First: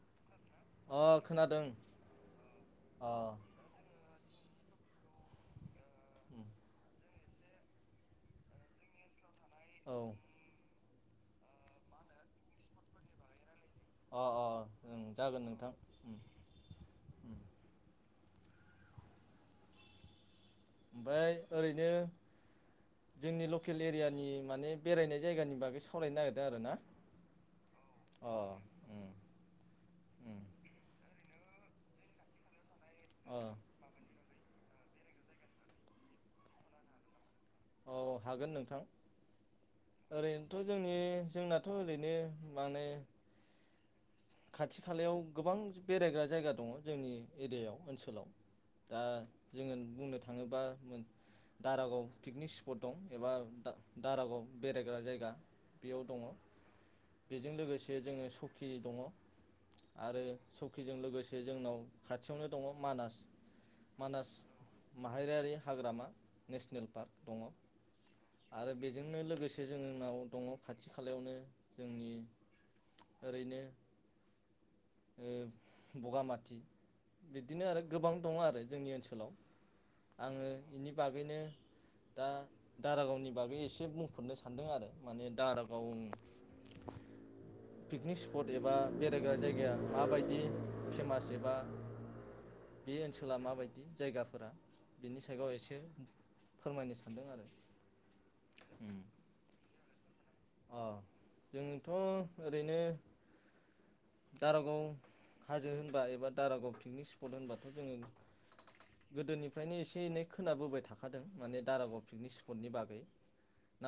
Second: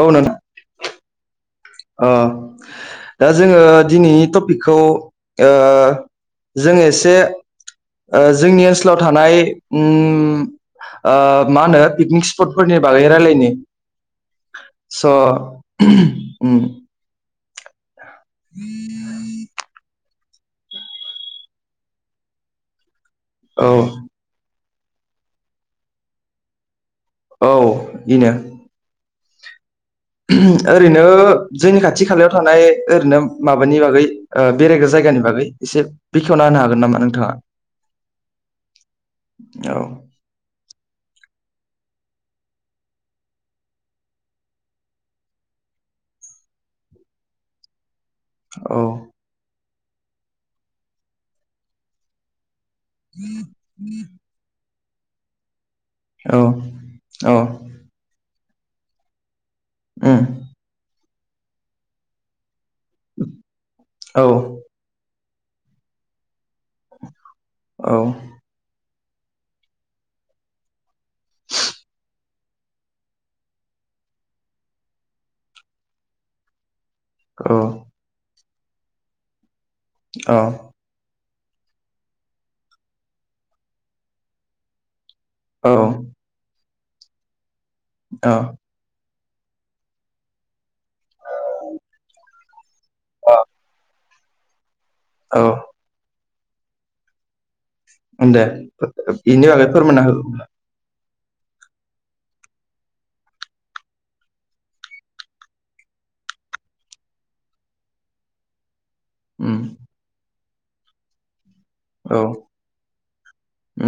औ नोंथा अ खोनादों अ अ दा जोङो दिनि टपिकखौ ओ उम जों एसे जोंनि ओनसोलाव थानाय औ उम ओ मा होनो पिकनिक स्पटफोरनि बागै रायलायनि। अ अ ओ स' जागोन नोंथां। उम उम उम [inaudible] ओमफ्राय ओरैनो। जोंनि औ लकेल एरियानि माने। बेरायनाय जायगानि बागै सावरायनो नागिरदों आरो ना। औ इनो उम ओरैनो जोंनि खाथि खालायाव थानाय। ओरैनो अ माबानि बागै आ बेरायग्रा जायगानि बागै एसे बेखेवना होनो हागोन नामा नोंथाङा। औ हागोन नोंथां औ ओरैनो। जोंनि जोंनाथ' ओरैनो माने। खाथि खालायाव गोबां बेरायग्रा जायगा दङ जोंनि एरियायाव ओनसोल। ओ औ जोङो बुंनो थाङोबा दारागाव पिकनिक सिफथ दं एबा दारागाव। बेरायग्रा जायगा। बेयाव दङ औ औ बेजों लोगोसे जोङो स दङ। आरो उम सकिजों लोगोसे। जोंनाव खाथियावनो। दङ मानास औ मानास म माहारिआरि हाग्रामा। नेसनेल पार्क दङ औ आरो। बेजोंनो लोगोसे जों नाव दङ खाथि खा खालायावनो जोंनि ओरैनो बगामाथि। बिदिनो आरो गोबां दङ आरो। जोंनि ओनसोलाव आङो बेनि बागैनो दा दारागावनि बागै एसे बुंफोरनो सानदों आरो। माने औ दारागाव पिकनिक स्पट औ एब बेरायग्रा जायगाया माबायदि फेमास एबा बे ओनसोला माबायदि जायगाफोरा? बिनि औ सायगाव एसे फोरमायनो सानदों आरो। ओम दे बिनि बागै फोरमायना हो। अ जोंथ' ओरैनो दारागाव हाजो होनबा एबा दारागाव पिकनिक स्पट होनबाथ' जोङो उम गोदोनिफ्रायनो एसे एनै खोनाबोबाय थाखादों माने दारागाव औ पिकनिक स्पटनि बागै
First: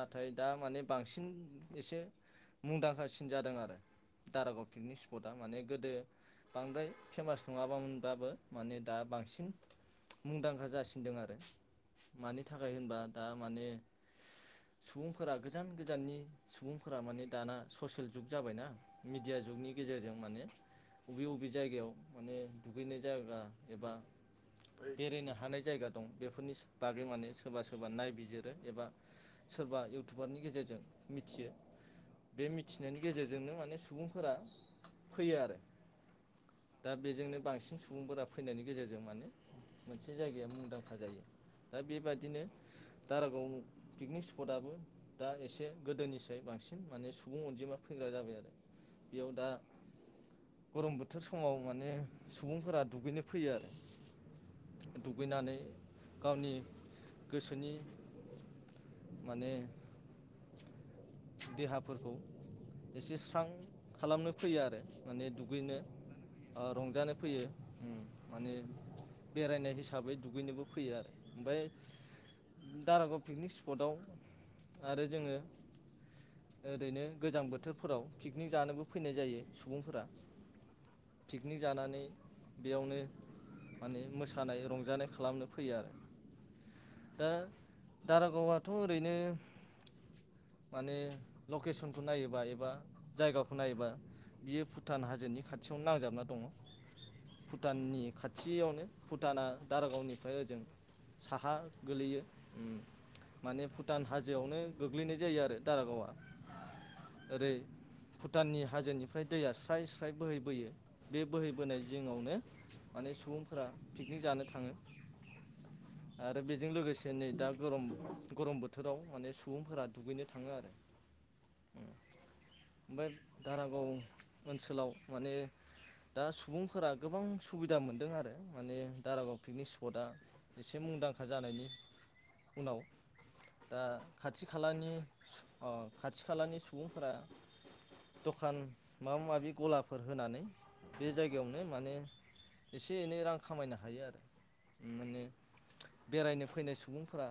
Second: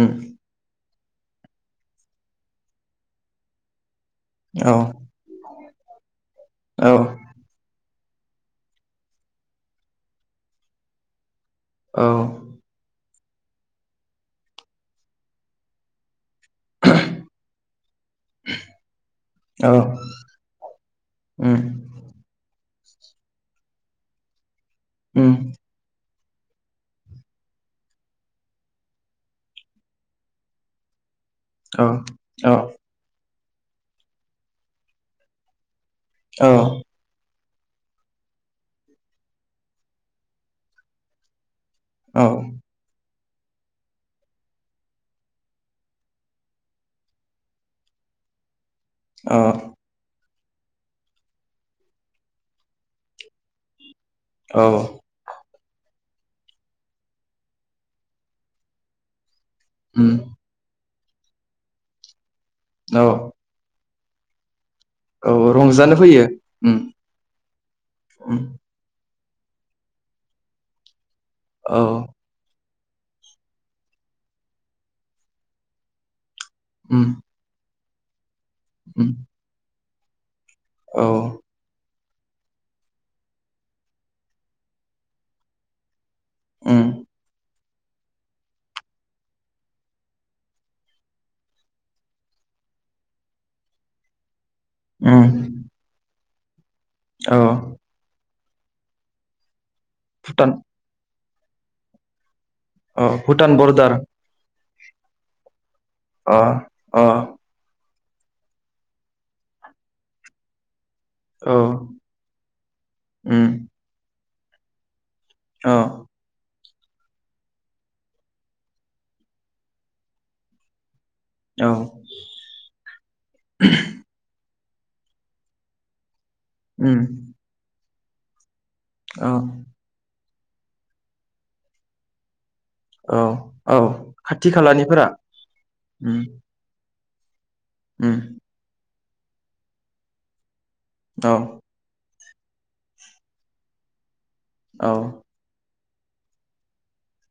उम दा माने बांसिन एसे मुंदांखासिन जादों आरो। दारागाव औ पिकनिक स्पटआ माने गोदो बांद्राय औ फेमास नङाबामोन। बाबो माने दा बांसिन मुंदांखा जासिनदों आरो। औ मानि थाखाय होनबा दा माने सुबुंफोरा गोजान गोजाननि सुबुंफोरा माने दाना ससियेल जुग जाबायना मेडिया जुगनि औ गेजेरजों माने बबे बबे उम जायगायाव माने दुगैनाय जायगा एबा उम बेरायनो हानाय जायगा दं। बेफोरनि बागै माने सोरबा सोरबा नायबिजिरो एबा सोरबा इउटुबारनि गेजेरजों मिथियो औ बे औ मिथिनायनि गेजेरजों बेजोंनो माने सुबुंफोरा फैयो आरो। औ दा बेजोंनो बांसिन सुबुंफोरा फैनायनि गेजेरजों माने मोनसे जायगाया मुंदांखा जायो। दा बेबादिनो औ दारागाव पिकनिक स्पटआबो दा एसे गोदोनिसाय बांसिन माने सुबुं अनजिमा फैग्रा जाबाय आरो। बेयाव दा गरम बोथोर समाव माने सुबुंफोरा दुगैनो फैयो आरो। औ दुगैनानै गावनि गोसोनि माने ओम देहाफोरखौ औ एसे स्रां खालामनो फैयो आरो। माने औ दुगैनो रंजानो फैयो ओ उम रंजानो फैयो उम माने बेरायनाय हिसाबै दुगैनोबो फैयो आरो। ओमफाय औ दारागाव पिकनिक स्पटआव आरो जोङो उम ओरैनो गोजां बोथोर फोराव पिकनिक जानोबो उम फैनाय जायो सुबुंफोरा औ पिकनिक जानानै बेयावनो माने मोसानाय रंजानाय खालामनो फैयो आरो। उम दा दारागावआथ' ओरैनो माने लकेसनखौ नायोबा एबा जायगाखौ नायोबा बियो भुटान उम हाजोनि खाथियावनो नांजाबना दङ औ भुटाननि खा थियावनो भुटाना दारागावनिफ्राय ओजों साहा गोलैयो। उम अ भुटान माने बरदार हाजोआवनो गोग्लैनाय जायो आरो। दारागावआ अ अ ओरै भुटाननि हाजोनिफ्राय दैया स्राय स्राय बोहैबोयो। बे औ बोहैबोनाय जिङावनो माने उम सुबुंफोरा पिकनिक जानो थाङो। औ आरो बे जों लोगोसे नै दा गरम-गरम बोथोराव माने सुबुं फोरा दुगैनो थाङो आरो। औ ओमफाय दारागाव ओनसोलाव माने दा सुबुंफोरा उम गोबां सुबिदा मो दों आरो माने औ दारागाव पिकनिक स्पटआ इसे मुंदांखा जानायनि उनाव ओ औ औ खाथ खाथि खालानि खालानिफोरा अ खाथि उम खालानि सु [inaudible] उम [inaudible] द'खान माबा माबि गलाफोर होनानै बे औ जायगायावनो माने इसे एनै रां खामायनो हायो औ माने बेरायनो फैनाय सुबुंफोरा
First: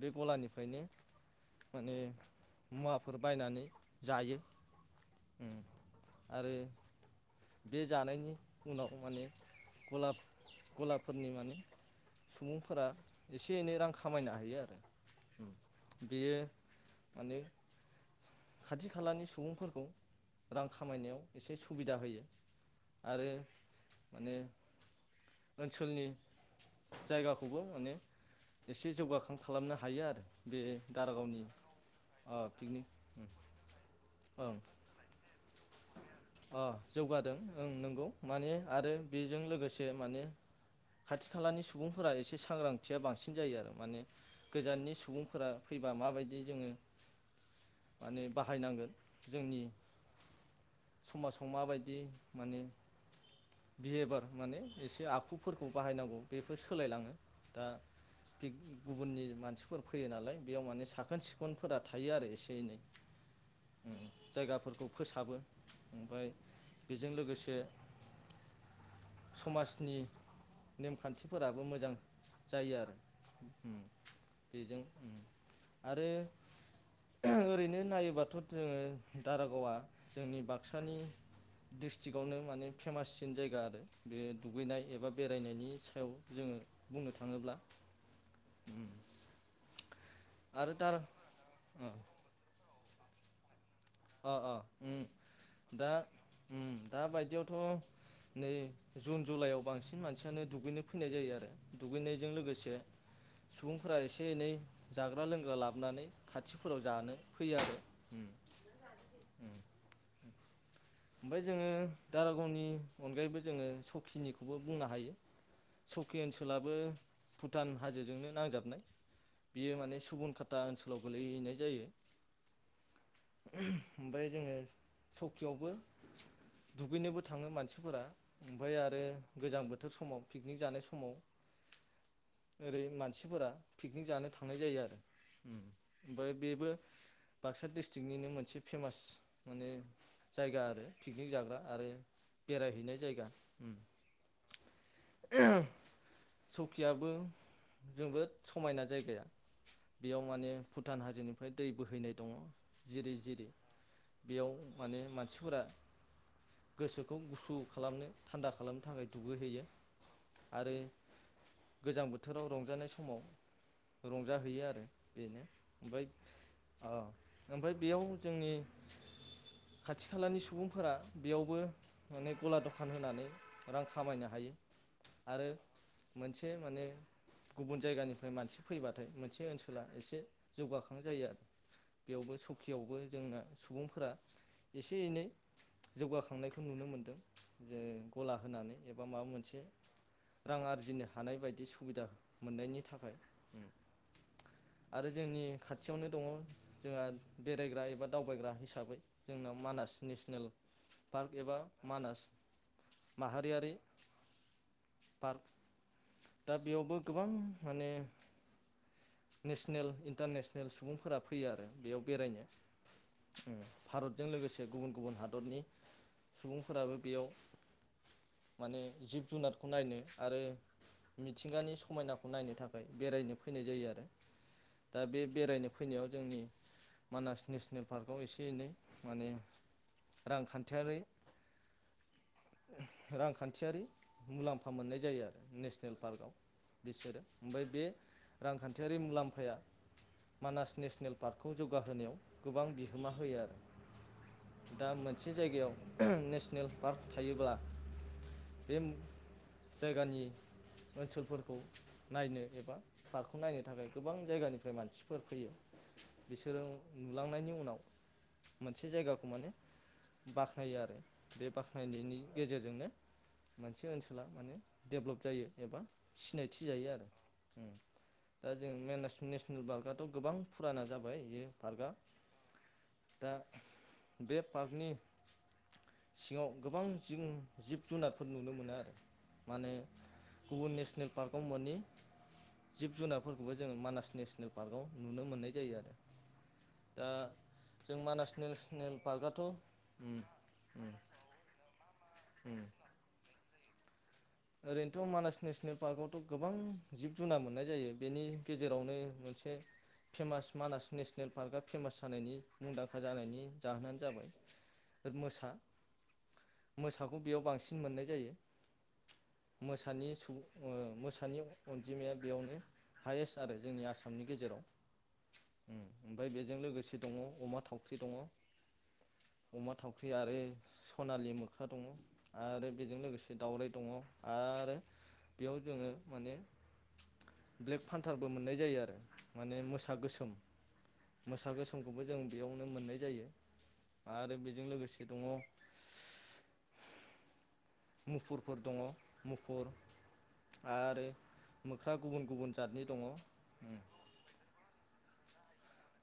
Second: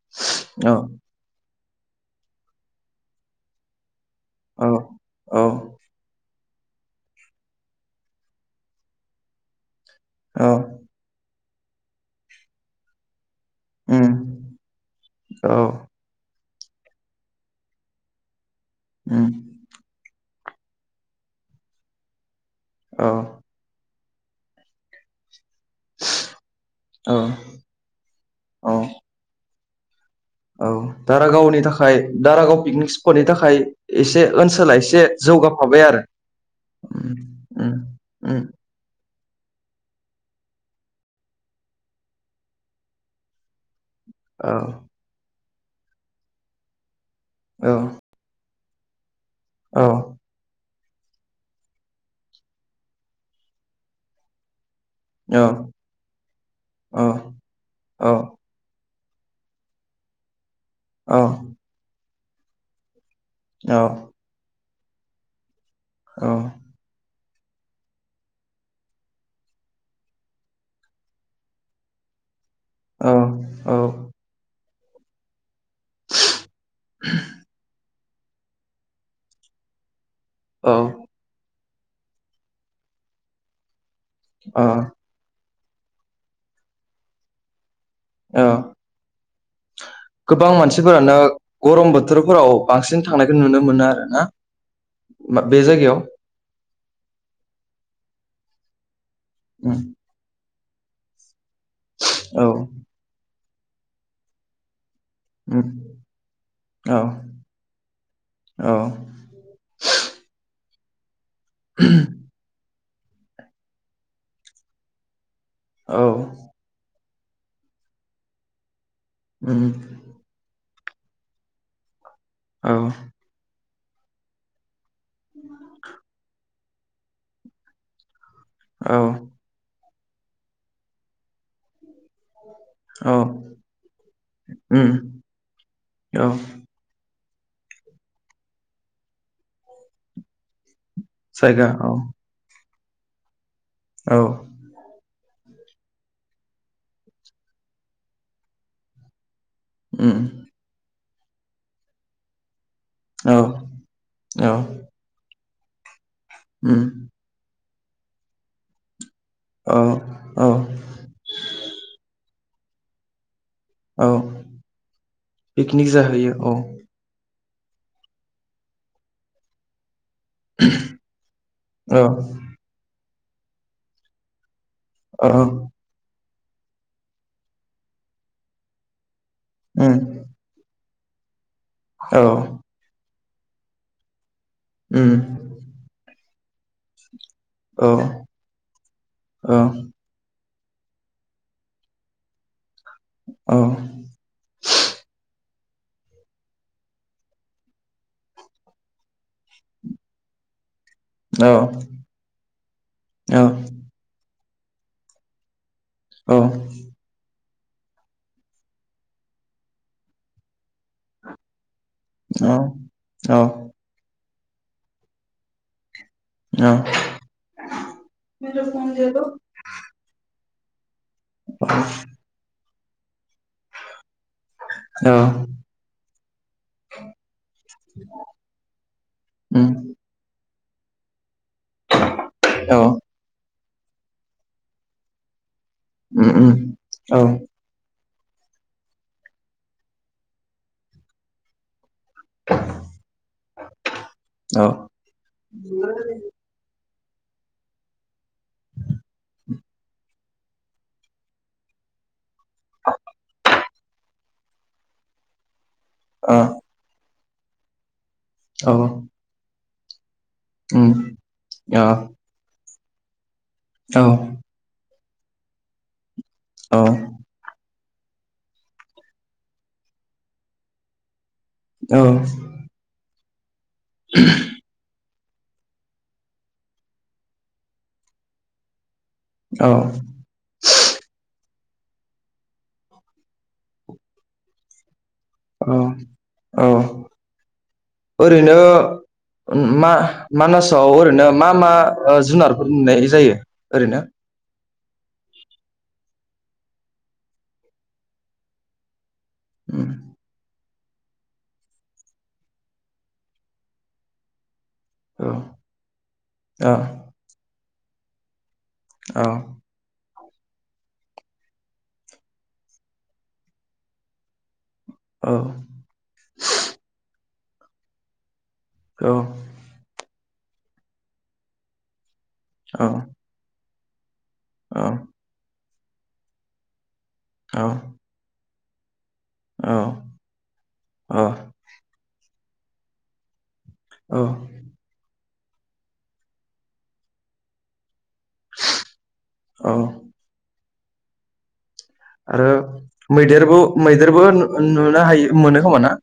बे औ गलानिफ्रायनो [unintelligible] जायो औ औ [inaudible] [inaudible] गला औ गलाफोरनि माने सुबुंफोरा इसे एनै रां उम खामायनो हायो आरो औ उम [inaudible] [inaudible] रां खामायनायाव एसे सुबिदा होयो औ आरो [inaudible] ओनसोलनि औ जायगाखौबो माने औ एसे जौगाखांख खालामनो हायो आरो औ दारागावनि थाखाय दारागाव पिकनिक स्पटनि थाखाय एसे ओं ओनसोला एसे जौगाफ अ जौगादों ओं उम नंगौ उम माने आरो। बेजों लोगोसे माने खाथि खालानि सुबुंफोरा एसे सांग्रांथिया बांसिन जायो आरो माने औ गोजाननि सुबुंफोरा फैबा माबायदि जोङो। औ। माने बाहायनांगोन। जोंनि औ समाजाव माबायदि माने बिहेभार माने एसे औ आखुफोरखौ बाहायनांगौ बेफोर औ सोलायलाङो दा औ गुबुननि मानसिफोर फैयो नालाय। बेयाव माने औ साखोन- सिखोनफोरा थायो आरो एसे -एनै औ जायगाफोरखौ फोसाबो। ओमफ्राय बेजों लोगोसे समाजनि नेमखान्थिफोराबो मोजां। जायो आरो। औ उम बेजों आरो ओरैनो नायोब्ला सोरबाथ' जोङो दारागावा जोंनि औ बाक्सानि दिडिस्ट्रिकआवनो माने फेमाससिन जायगा आरो बे दुगैनाय एबा बेरायनायनि सायाव जोङो बुंनो थाङोब्ला औ उम [inaudible] [inaudible] गोबां आरो दारा मानसिफोरानो अ गरम बोथोरफोराव बांसिन थांनायखौ नुनो मोनो आरोना अ अ उम मा बे दा जायगायाव उम दा बायदियावथ' नै जुन जुलाइआव बांसिन मानसियानो दुगैनो फैनाय जायो आरो दुगैनायजों उम औ लोगोसे सुबुंफोरा एसे- एनै जाग्रा लोंग्रा उम लाबोनानै खाथिफोराव औ जानो फैयो आरो [inaudible] ओमफ्राय जोङो दारागावनि अनगायैबो जोङो सखिनिखौबो बुंनो हायो। औ सकि ओनसोलाबो भुटान हाजोजोंनो नांजाबनाय उम बियो माने सुबुन खाता ओनसोल गोलाव गोलैहैनाय जायो औ ओमफ्राय जोङो सकियावबो दुगैनोबो थाङो मानसिफोरा ओमफाय औ आरो गोजां बोथ बोथोर समाव पिकनिक जानाय समाव ओरै औ मानसिफोरा पिकनिक जानो थांनाय जायो उम आरो औ ओमफ्राय बेबो बाक्सा डिस्ट्रिकनिनो मोनसे फेमास माने जायगा आरो पिकनिक जाग्रा जायगा आरो औ बेरायहै बिनाय जायगा ओम औ सौकियाबो जोबोद समायना जायगाया उम बेयाव माने भुटान हाज जोंनिफ्राय दै बोहैनाय दङ जिरै औ जिरि बेयाव औ माने मानसि फुरा उम गोसोखौ गुसु खालामनो थान्दा खालामनो थाखाय दुगैहैयो औ औ आरो गोजां बोथोराव रंज रुजानाय समाव औ रंजाहैयो आरो बेनो पिकनिक ओमफ्राय जाहैयो औ ओमफ्राय बेयाव जोंनि खाथि खालानि फोरा बेयावबो औ माने गला दखान होनानै रां खामायनो हायो। औ आरो मोनसे माने गुबुन जायगानिफ्राय मानसि फैबाथाय मोन से ओनसोला उम एसे जौगाखां थां जायो आरो औ बेयावबो सखियावबो जोंना सुबुंफोरा एसे उम एनै जौगाखांनायखौ नुनो मोनदों जे औ गला होनानै एबा माबा औ मोनसे रां आरजिनो हानाय बायदि सुबिदा मोननायनि थाखाय आरो जोंनि खाथियावनो दङ जोंहा बेरायग्रा एबा दावबायग्रा हिसाबै जोंनाव मानास नेसनेल पार्क एबा मानास उम औ माहारियारि पार्क दा बेयावबो गोबां माने नेसनेल इन्टारनेसनेल सुबुंफोरा फैयो आरो बेयाव बेरायनो ओम भारत जों लोगोसे गुबुन गुबुन हादरनि सुबुंफोराबो बेयाव माने जिब जुनारखौ नायनो आरो मिथिंगानि समायनाखौ नायनो था खाय बेरायनो फैनाय जायो आरो दा बे बेरायनो फैनायाव जोंनि मानास नेसनेल पार्कआव एसे एनै माने रांखान थियारि रांखान्थियारि मुलाम्फा मोननाय जायो आरो नेस नेल उम पार्कआव उम बिसोरो औ ओमफ्राय बे रांखान्थियारि मुलाम्फाया मानास नेसनेल पार्कखौ जौगाहोनायाव गोबां बिहोमा होयो आरो दा मोनसे जायगायाव नेसनेल पार्क थायोब्ला बे जायगानि ओनसोलफोरखौ नायनो एबा पार्कखौ नायनो थाखाय गोबां जायगानिफ्राय मानसिफोर फैयो। बिसोरो नुलांनायनि उनाव मोनसे जायगाखौ माने बाख्नायो आरो बे बाख्नायनायनि गेजेरजोंनो मोनसे ओनसोला माने देभलप जायो एबा सिनायथि जायो आरो दा जों म नेसनेल पार्कआथ' गोबां फुराना जाबाय पार्कआ औ दा बे पार्कनि सिङाव गोबां जिं जिब जुनारफोर नुनो मोनो आरो औ माने गुबुन नेसनेल पार्कआव मोन [unintelligible] जिब जुनारफोरखौबो जोङो मानास नेसनेल पार्कआव नुनो मोननाय जायो औ आरो औ दा जों मानास ओरैनो नेसनेल पार्कआथ' मा उम उम मानासाव ओरैनो मा मा ओ उम जुनारफोर नुनाय जायो ओरैनो ओरैनोथ' मानास नेसनेल पार्कआवथ' गोबां जिब जुनार मोननाय जायो बेनि गेजेरावनो मोन मोनसे उम, फेमास मानास नेसनेल पार्कआ फेमास जानायनि मुंदांखा जानायनि जाहोनानो जाबाय औ मोसा औ मोसाखौ बेयाव बांसिन मोननाय जायो मोसानि स मोसानि अनजिमाया बेयावनो हायेस्ट आरो जोंनि आसामनि गेजेराव औ ओम ओमफ्राय बेजों लोगोसे दङ अमा थावख्रि दङ औ अमा थावख्रि आरो सनालि मोख्रा दङ आरो औ बेजों लोगोसे दावराइ दङ आरो औ बेयाव जोङो माने ब्लेक फान्थारबो मोननाय जायो आरो माने औ मोसा गोसोम औ मोसा गोसोमखौबो जों बेयावनो मोननाय जायो आरो बेजों लोगोसे दङ मुफुरफोर दङ मुफुर औ आरो मोख्रा गुबुन आरो गुबुन जातनि दङ मैदेरबो मैदेरबो नुनो हायो। मोनो खोमा ना।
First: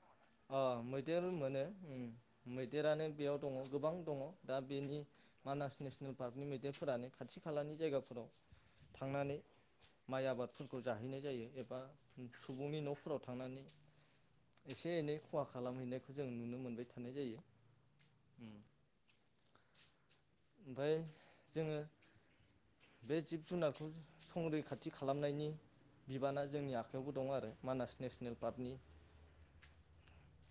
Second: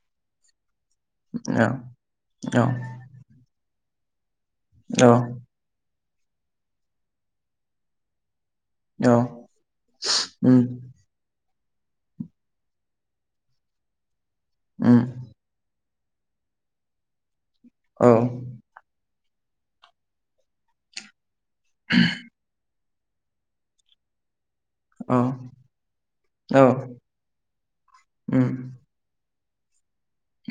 अम मैदेर मोनो औ औ मैदेरानो बेयाव दङ। गोबां दङ दा बेनि औ मानास नेसनेल पार्कनि मैदेरफोरानो खाथि खालानि जायगाफोराव। औ थांनानै माइ उम आबादफोरखौ जाहैनाय जायो एबा। बा सुबुंनि नफोराव थांनानै। एसे उम एनै खालामहैनायखौ जों नुनो मोनबाय थानाय जायो। औ ओमफ्राय जोङो। बे जिब जुनारफोरखौ संरैखाथि औ खालामनायनि बिबाना औ जोंनि आखायावबो दं आरो मानास नेसनेल उम पार्कनि।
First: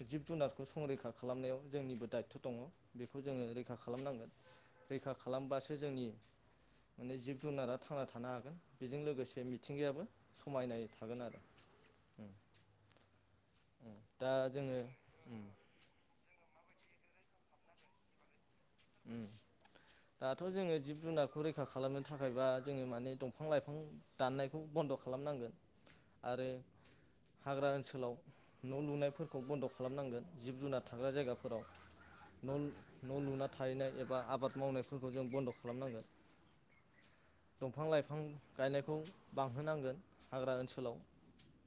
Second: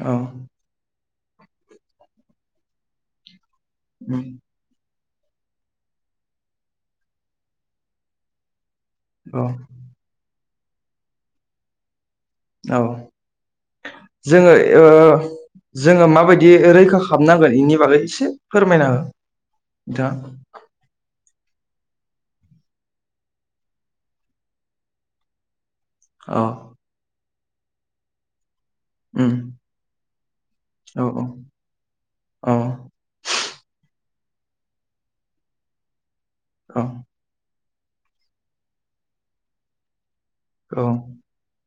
औ जिब जुनारखौ संरैखा। खालामनायाव जोंनिबो दायथ दङ बेखौ जोङो। आथा खालामनांगोन। उम रैखा खालामबासो जोंनि माने जिब जुनारा थांना थानो हागोन। बेजों लोगोसे औ मिथिंगायाबो। समायनाय थागोन आरो उम औ उम दा जोङो ओ जोङो माबदि। दे रैखा खालामनांगोन बेनि बागै एसे। फोरमायना हो उम नोंथांङा। खौ रैखा खालामनो थाखायबा जोङो माने दंफां लाइफां दाननायखौ बन्द खालामनांगोन। औ आरो हाग्रा ओनसोलाव। न उम लुनायफोरखौ बन्द खालामनांगोन जिब जुनार औ थाग्रा जायगाफोराव औ न लुना। एबा आबाद मावनायफोरखौ जों बन्द खालामनांगोन। औ दंफां लाइफां गायनायखौ बांहोनांगोन। हाग्रा औ ओनसोलाव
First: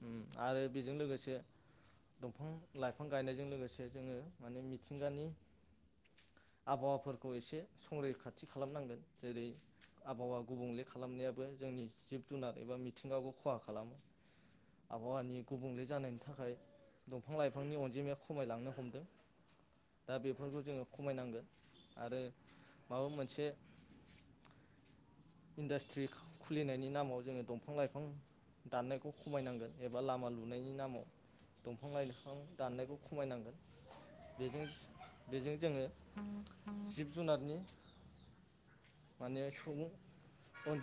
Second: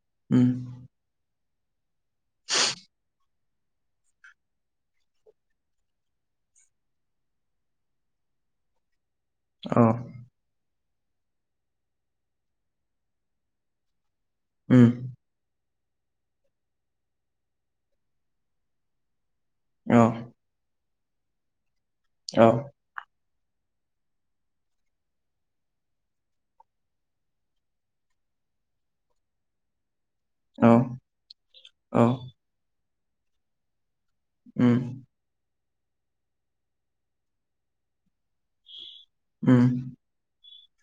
उम आरो बेजों लोगोसे। दंफां लाइफां गायनायजों लोगोसे जोङो माने मिथिंगानि आबहावाफोरखौ एसे संरैखाथि खालामनांगोन। जेरै औ आबहावा गुबुंले खालामनायाबो जोंनि जिब जुनार एबा मिथिंगाखौ खहा खालामो। उम आबहावनि गुबुंले जानायनि थाखाय दंफां लाइफांनि अनजिमाया खमायलांनो हमदों। औ दा बेफोरखौ जोङो खमायनांगोन आरो औ माबा मोन से इन्डास्ट्रि खुलिनायनि नामाव जोङो दंफां लाइफां दाननायखौ खमायनांगोन ए बा लामा औ लुनायनि नामाव दंफां औ लाइफां दाननायखौ खमायनांगोन। बेजों उम बेजों जोङो जिब जुनारनि माने उम सुबुं अन